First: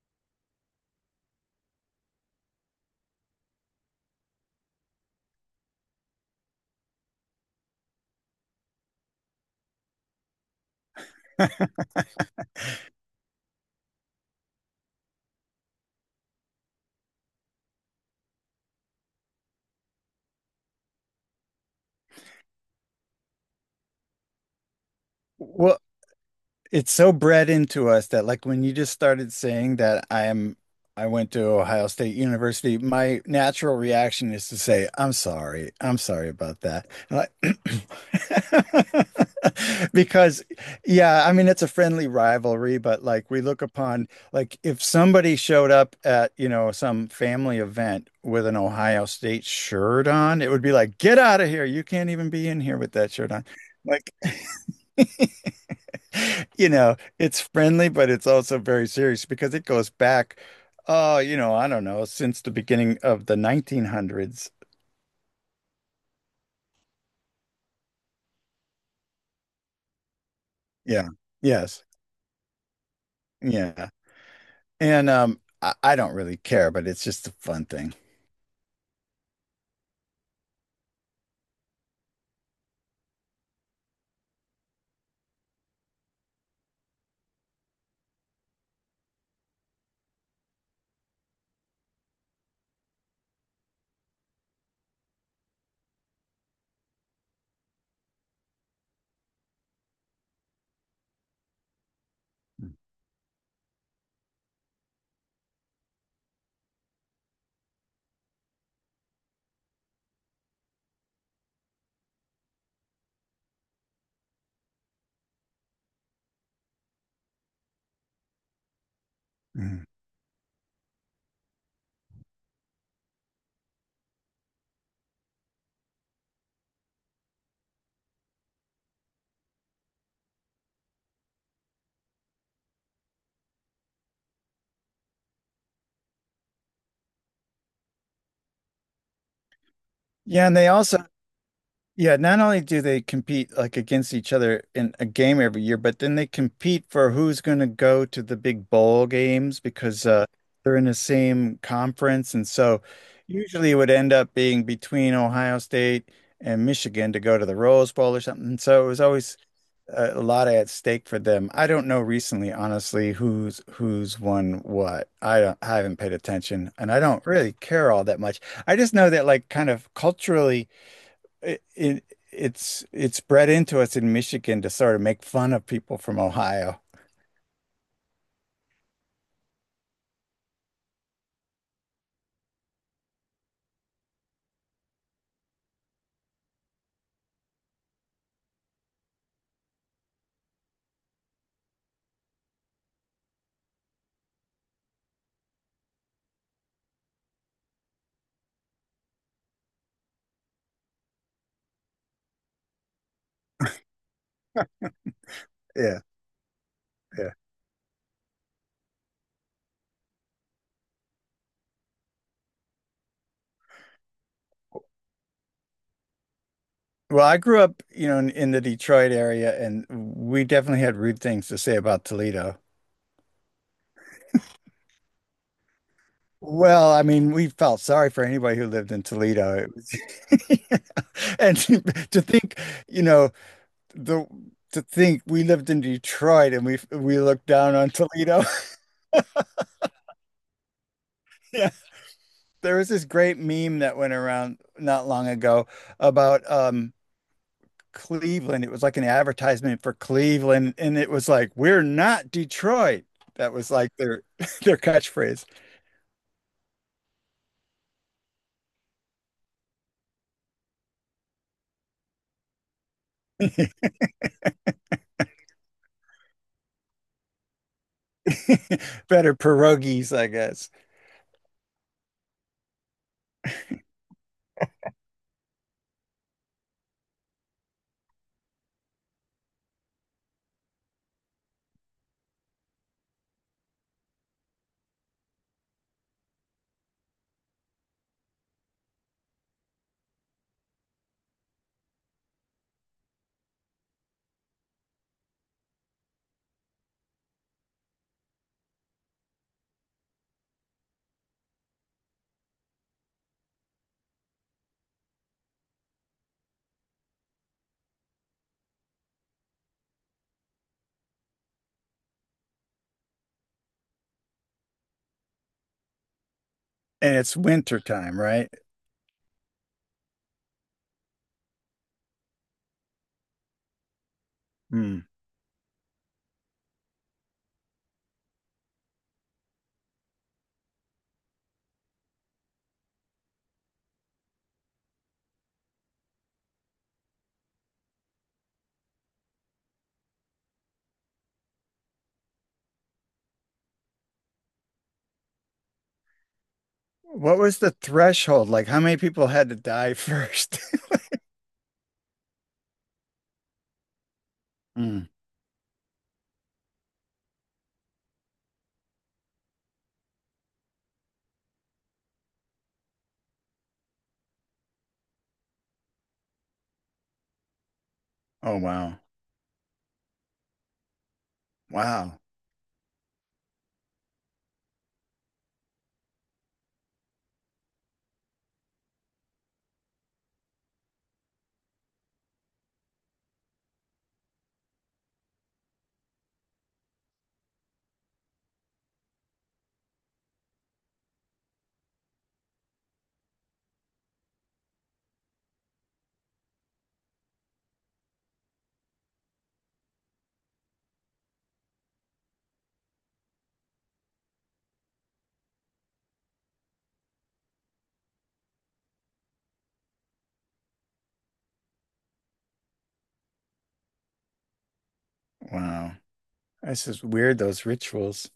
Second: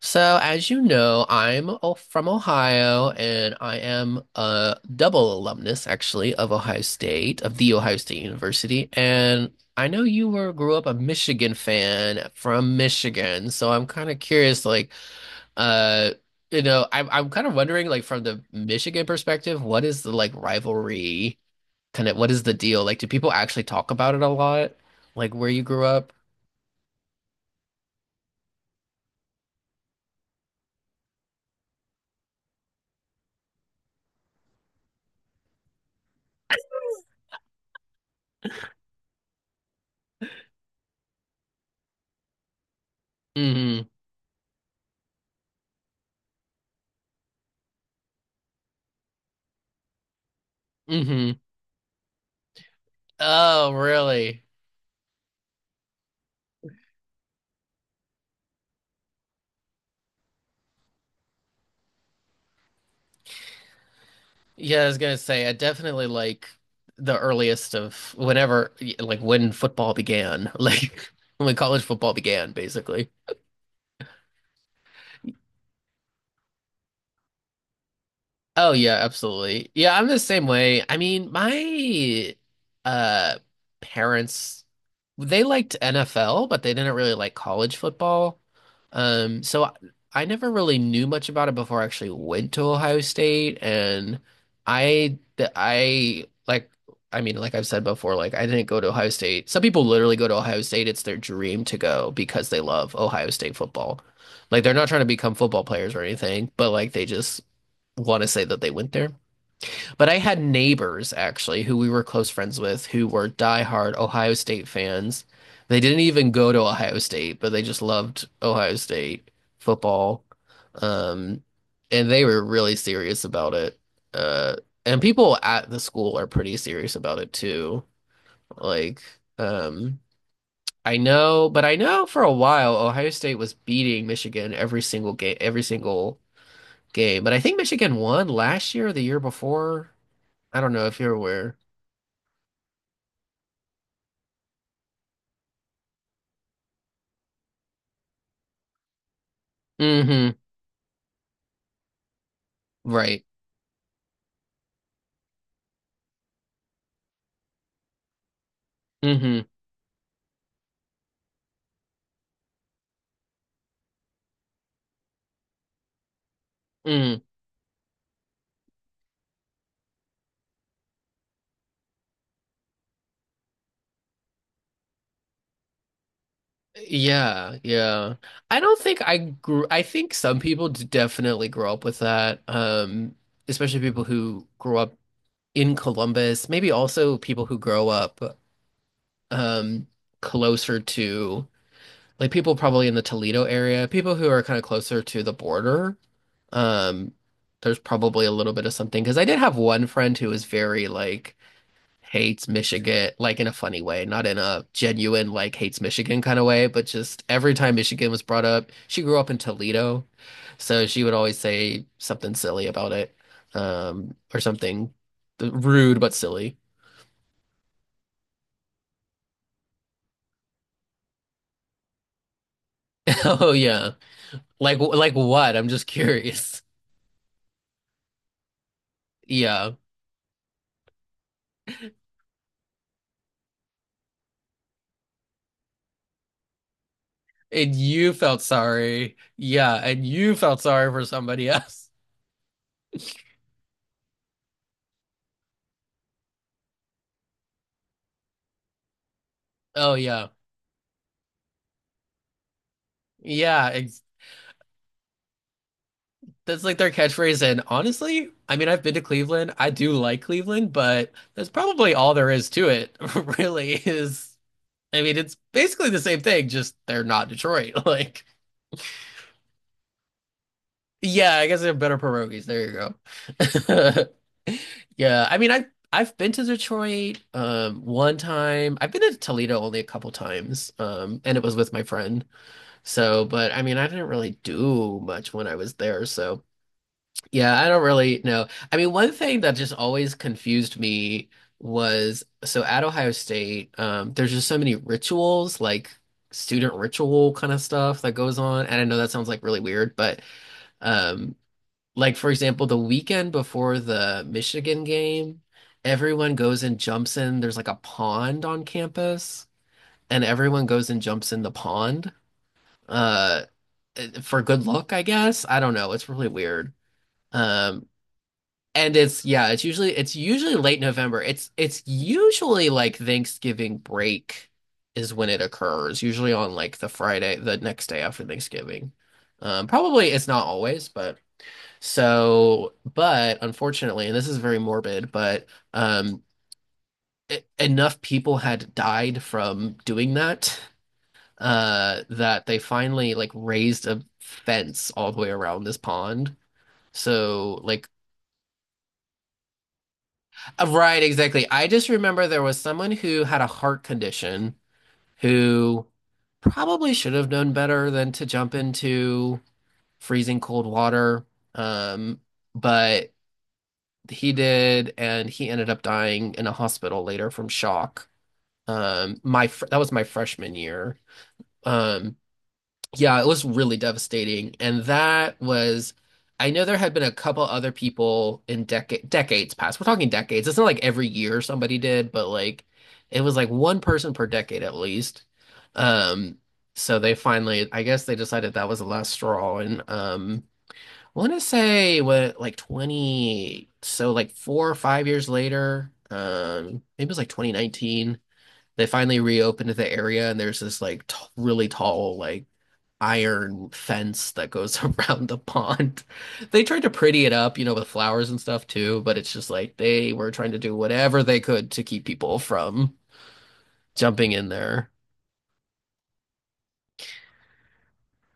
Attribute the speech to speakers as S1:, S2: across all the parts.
S1: So, as you know, I'm from Ohio and I am a double alumnus, actually, of Ohio State, of the Ohio State University. And I know you were grew up a Michigan fan from Michigan. So I'm kind of curious, like, uh, I'm kind of wondering, like, from the Michigan perspective, what is the like rivalry? Kind of, what is the deal? Like, do people actually talk about it a lot? Like, where you
S2: Well,
S1: grew up?
S2: it's so bred into us that like when you just started saying that I went to Ohio State University, my natural reaction is to say, I'm sorry. I'm sorry about that. Because yeah, I mean it's a friendly rivalry, but like we look
S1: Mm-hmm.
S2: upon like if somebody showed up at, you know, some family event with an Ohio State shirt on, it would be like, get
S1: Mm-hmm.
S2: out of here. You can't even be in here with that shirt on.
S1: Oh,
S2: Like
S1: really?
S2: You know, it's friendly, but it's also very serious because it goes back, oh, you know, I don't know, since the beginning of the 1900s.
S1: Yeah, I was gonna say, I definitely like the earliest of whenever, like when football began,
S2: Yeah.
S1: like when college
S2: Yes.
S1: football began, basically.
S2: Yeah. And I don't really care, but it's just a fun thing.
S1: Oh yeah, absolutely. Yeah, I'm the same way. I mean, my uh parents they liked NFL, but they didn't really like college football. So I never really knew much about it before I actually went to Ohio State and I like I mean, like I've said before, like I didn't go to Ohio State. Some people literally go to Ohio State. It's their dream to go because they love Ohio State football. Like they're not trying to become football players or anything, but like they just want to say that they went there. But I had neighbors actually who we were close friends with who were diehard Ohio State fans. They didn't even go to Ohio State, but they just loved Ohio State
S2: Mhm.
S1: football. Um, and they were really serious about it. Uh, and people at the school are pretty serious about it too. Like, um, I know, but I know for a while Ohio State was beating Michigan every single game, every single game. But I think Michigan won last year or the year before.
S2: Yeah, and
S1: I
S2: they
S1: don't know if
S2: also
S1: you're aware.
S2: yeah, not only do they compete like against each other in a game every year, but then they compete for who's going to go to the big bowl games because
S1: Hmm.
S2: they're in the same conference. And so
S1: Right.
S2: usually it would end up being between Ohio State and Michigan to go to the Rose Bowl or something. So it was always
S1: Hmm.
S2: a lot at stake for them. I don't know recently, honestly, who's won what. I don't, I haven't paid attention and I
S1: Mm.
S2: don't really care all that much. I just know that like kind of culturally it, it it's bred into us in Michigan to sort of make fun of people from Ohio.
S1: Yeah, yeah. I don't think I think some people definitely grow up with that. Especially people who grow up in Columbus, maybe also people who grow up um closer to like people probably in the Toledo area, people who are kind of closer to the border. Um, there's probably a little bit of something because I did have one friend who was very like hates Michigan, like in a funny way, not in a genuine like hates
S2: Yeah,
S1: Michigan kind of way, but just
S2: yeah.
S1: every time Michigan was brought up, she grew up in Toledo, so she would always say something silly about it, or something rude but silly.
S2: Well, I grew up, you know, in the Detroit area, and we definitely had rude things to say about Toledo.
S1: Oh yeah, like what? I'm just curious.
S2: Well, I mean, we felt sorry for anybody who lived in Toledo. It
S1: Yeah.
S2: was- And to think, you know, the to think we lived in Detroit and we looked
S1: And
S2: down on
S1: you felt
S2: Toledo.
S1: sorry. Yeah, and you felt sorry for somebody
S2: Yeah.
S1: else.
S2: There was this great meme that went around not long ago about Cleveland. It was like an advertisement for
S1: Oh yeah.
S2: Cleveland and it was like, "We're not Detroit." That
S1: Yeah,
S2: was like
S1: ex
S2: their their catchphrase.
S1: that's like their catchphrase. And honestly, I mean, I've been to Cleveland. I do like Cleveland, but that's probably all there is to it, really, is I mean, it's basically the same thing, just they're not Detroit. Like,
S2: Better pierogies, I guess.
S1: yeah, I guess they're better pierogies. There you go. Yeah, I mean, I've been to Detroit one time. I've been to Toledo only a couple times. And it was with my friend. So, but I mean, I didn't really do much when I was there, so. Yeah, I don't really know. I mean, one thing that just always confused me was so at Ohio State, there's just so many rituals, like student ritual kind of stuff that goes on. And I know that sounds like really weird, but um, like for example, the weekend before the Michigan game, everyone goes and jumps in. There's like a pond on campus, and everyone goes and jumps in the pond, uh, for good luck, I guess. I don't know. It's really weird.
S2: And it's winter
S1: Um,
S2: time, right?
S1: and it's usually late November. It's usually like Thanksgiving break
S2: Hmm.
S1: is when it occurs, usually on like the Friday, the next day after Thanksgiving. Probably it's not always, but. So, but unfortunately, and this is very morbid, but um enough people had died from doing that that they finally like raised a fence all the way around this pond.
S2: What was
S1: So
S2: the
S1: like.
S2: threshold? Like how many people had to die first?
S1: Right, exactly. I just remember there was someone who had a heart condition
S2: Hmm.
S1: who probably should have known better than to jump into freezing cold water. Um, but he did, and he ended up dying in a hospital later from shock.
S2: Oh wow.
S1: My fr That was my freshman year. Um,
S2: Wow.
S1: yeah, it was really devastating. And that was, I know there had been a couple other people in decades past. We're talking decades. It's not like every year somebody did, but like it was like one person per decade at least. Um, so they finally, I guess they decided that was the last straw. And I want to say what like 20, so like 4 or 5 years later, maybe it was like 2019. They finally reopened the area, and there's this like t really tall like iron fence that goes around the pond. They tried to pretty it up, with flowers and stuff too, but it's just like they were trying to do whatever they could to keep people from jumping in there.
S2: Wow. It's just weird, those rituals.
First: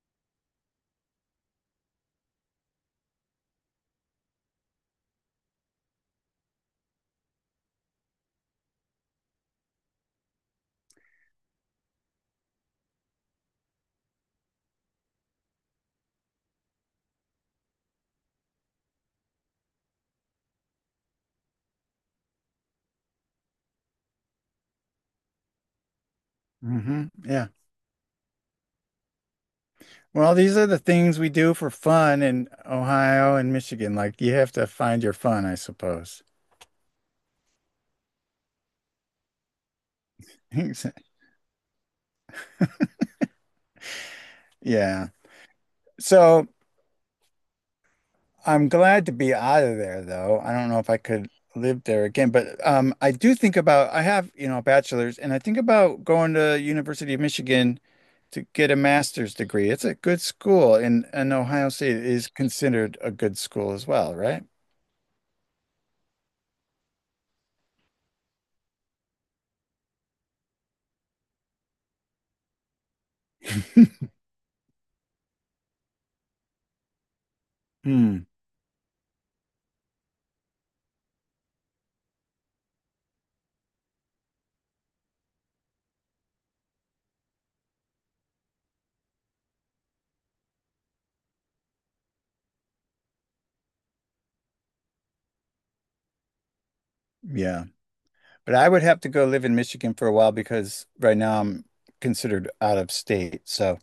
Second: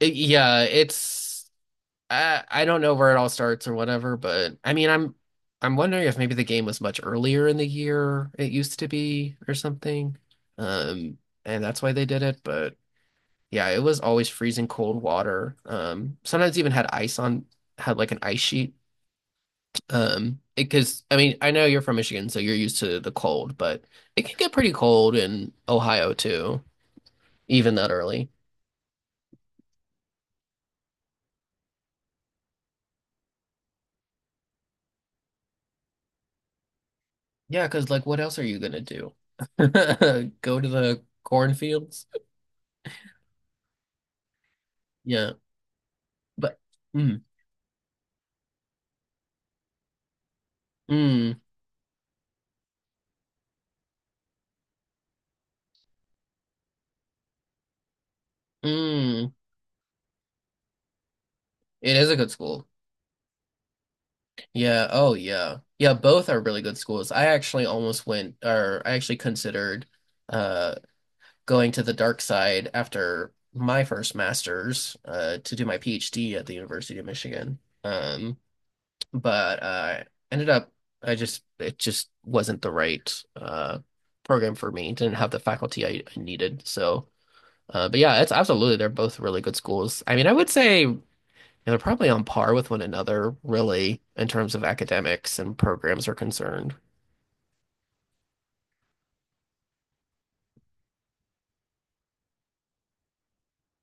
S1: Yeah, I don't know where it all starts or whatever, but I mean, I'm wondering if maybe the game was much earlier in the year it used to be or something. Um, and that's why they did it, but. Yeah, it was always freezing cold water. Sometimes even had ice on, had like an ice sheet. Because I mean, I know you're from Michigan, so you're used to the cold, but it can get pretty cold in Ohio too,
S2: Hmm. Yeah.
S1: even that early.
S2: Well, these are the things we do for fun in Ohio and Michigan. Like you have to find your fun, I suppose.
S1: Yeah, because like, what else are you gonna do? Go to the cornfields?
S2: Yeah.
S1: Yeah,
S2: So
S1: but. Mm,
S2: I'm glad to be out of there, though. I don't know if I could
S1: mm,
S2: live there again, but I do think about I have, you know, a bachelor's, and I think about going to University of Michigan to get a
S1: mm.
S2: master's degree. It's a good school, and Ohio
S1: It
S2: State
S1: is a
S2: is
S1: good school.
S2: considered a good school as well, right?
S1: Yeah. Oh, yeah. Yeah. Both are really good schools. I actually almost went, or I actually considered uh. going to the dark side after my first master's to do my PhD at the University of Michigan.
S2: Hmm.
S1: Um, but I ended up, I just it just wasn't the right program for me. Didn't have the faculty I needed. So, but yeah, it's absolutely. They're both really good schools. I mean, I would say. They're probably on par with one another, really, in terms of academics and programs are concerned.
S2: Yeah. But I would have to go live in Michigan for a while because right now I'm considered out of state. So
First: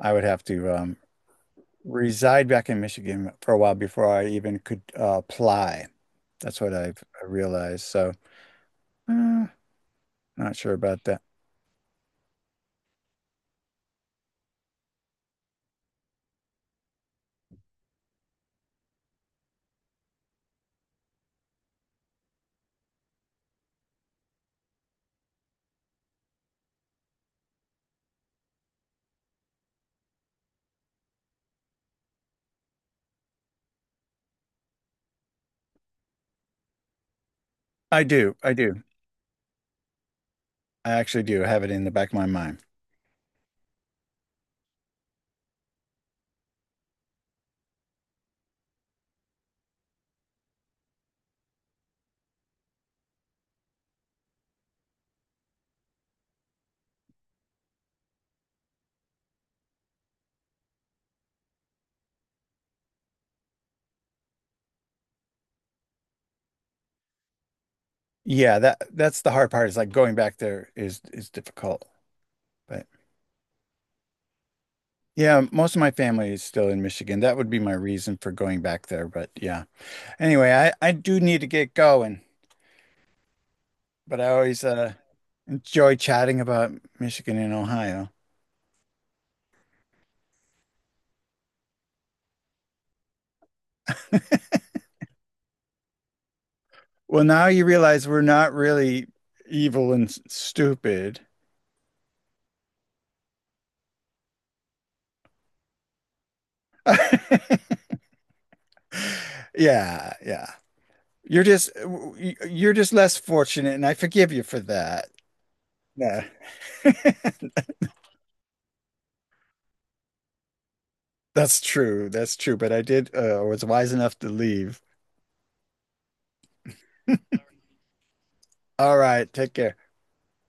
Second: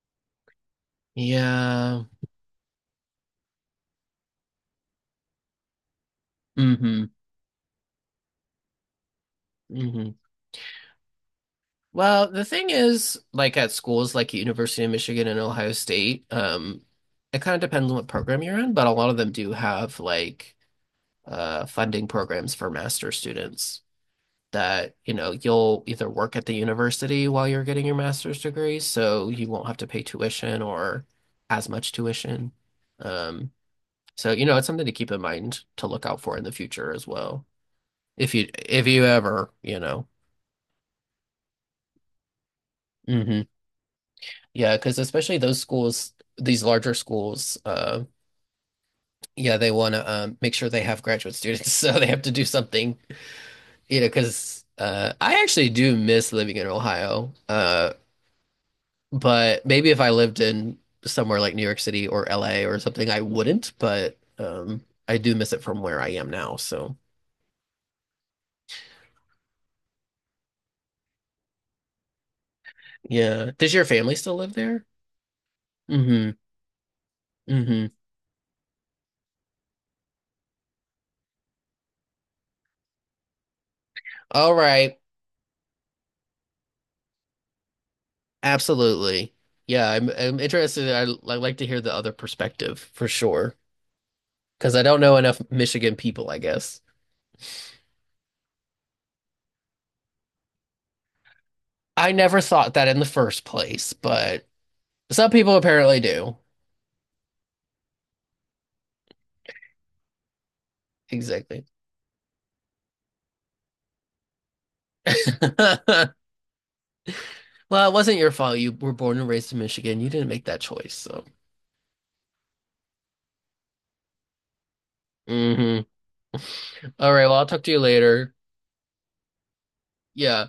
S2: I would have to
S1: Yeah.
S2: reside back in Michigan for a while before I even could apply. That's what I've
S1: Hmm.
S2: I realized. So uh,
S1: Hmm.
S2: not sure about that.
S1: Well, the thing is, like at schools like University of Michigan and Ohio State, it kind of depends on what program you're in, but a lot of them do have like funding programs for master students that, you'll either work at the university while you're getting your master's degree, so you won't have to pay tuition or as much tuition. Um, so, it's something to keep in mind to look out for in the future as well.
S2: I
S1: If
S2: do.
S1: you
S2: I do.
S1: if you ever.
S2: I actually do have it in the back of my mind.
S1: Yeah, because especially those schools, these larger schools, yeah, they want to make sure they have graduate students, so they have to do something. Because I actually do miss living in Ohio, but maybe if I lived in somewhere like New York City or LA or something, I wouldn't. But I do miss it from where I am now. So
S2: Yeah, that that's the hard part is like going back there is difficult. But
S1: yeah, does your family still live there?
S2: yeah, most of my
S1: Mm-hmm.
S2: family is still in Michigan. That would be my
S1: Mm-hmm.
S2: reason for going back there. But yeah. Anyway, I do need to get going. But I
S1: All
S2: always
S1: right.
S2: enjoy chatting about Michigan and Ohio.
S1: Absolutely. Yeah, I'm interested. I like to hear the other perspective for sure. Because I don't know enough Michigan people, I guess.
S2: Well, now you realize we're not really evil and stupid.
S1: I never thought that in the first place, but some people apparently do.
S2: Yeah, yeah. You're
S1: Exactly.
S2: just you're just less fortunate, and I forgive you for that.
S1: Well,
S2: Yeah,
S1: it wasn't your fault. You were born and raised in Michigan. You didn't make that choice, so.
S2: that's true. That's true. But I did was wise enough to leave.
S1: Mhm. All right, well, I'll talk to you later.
S2: All right, take care.
S1: Yeah.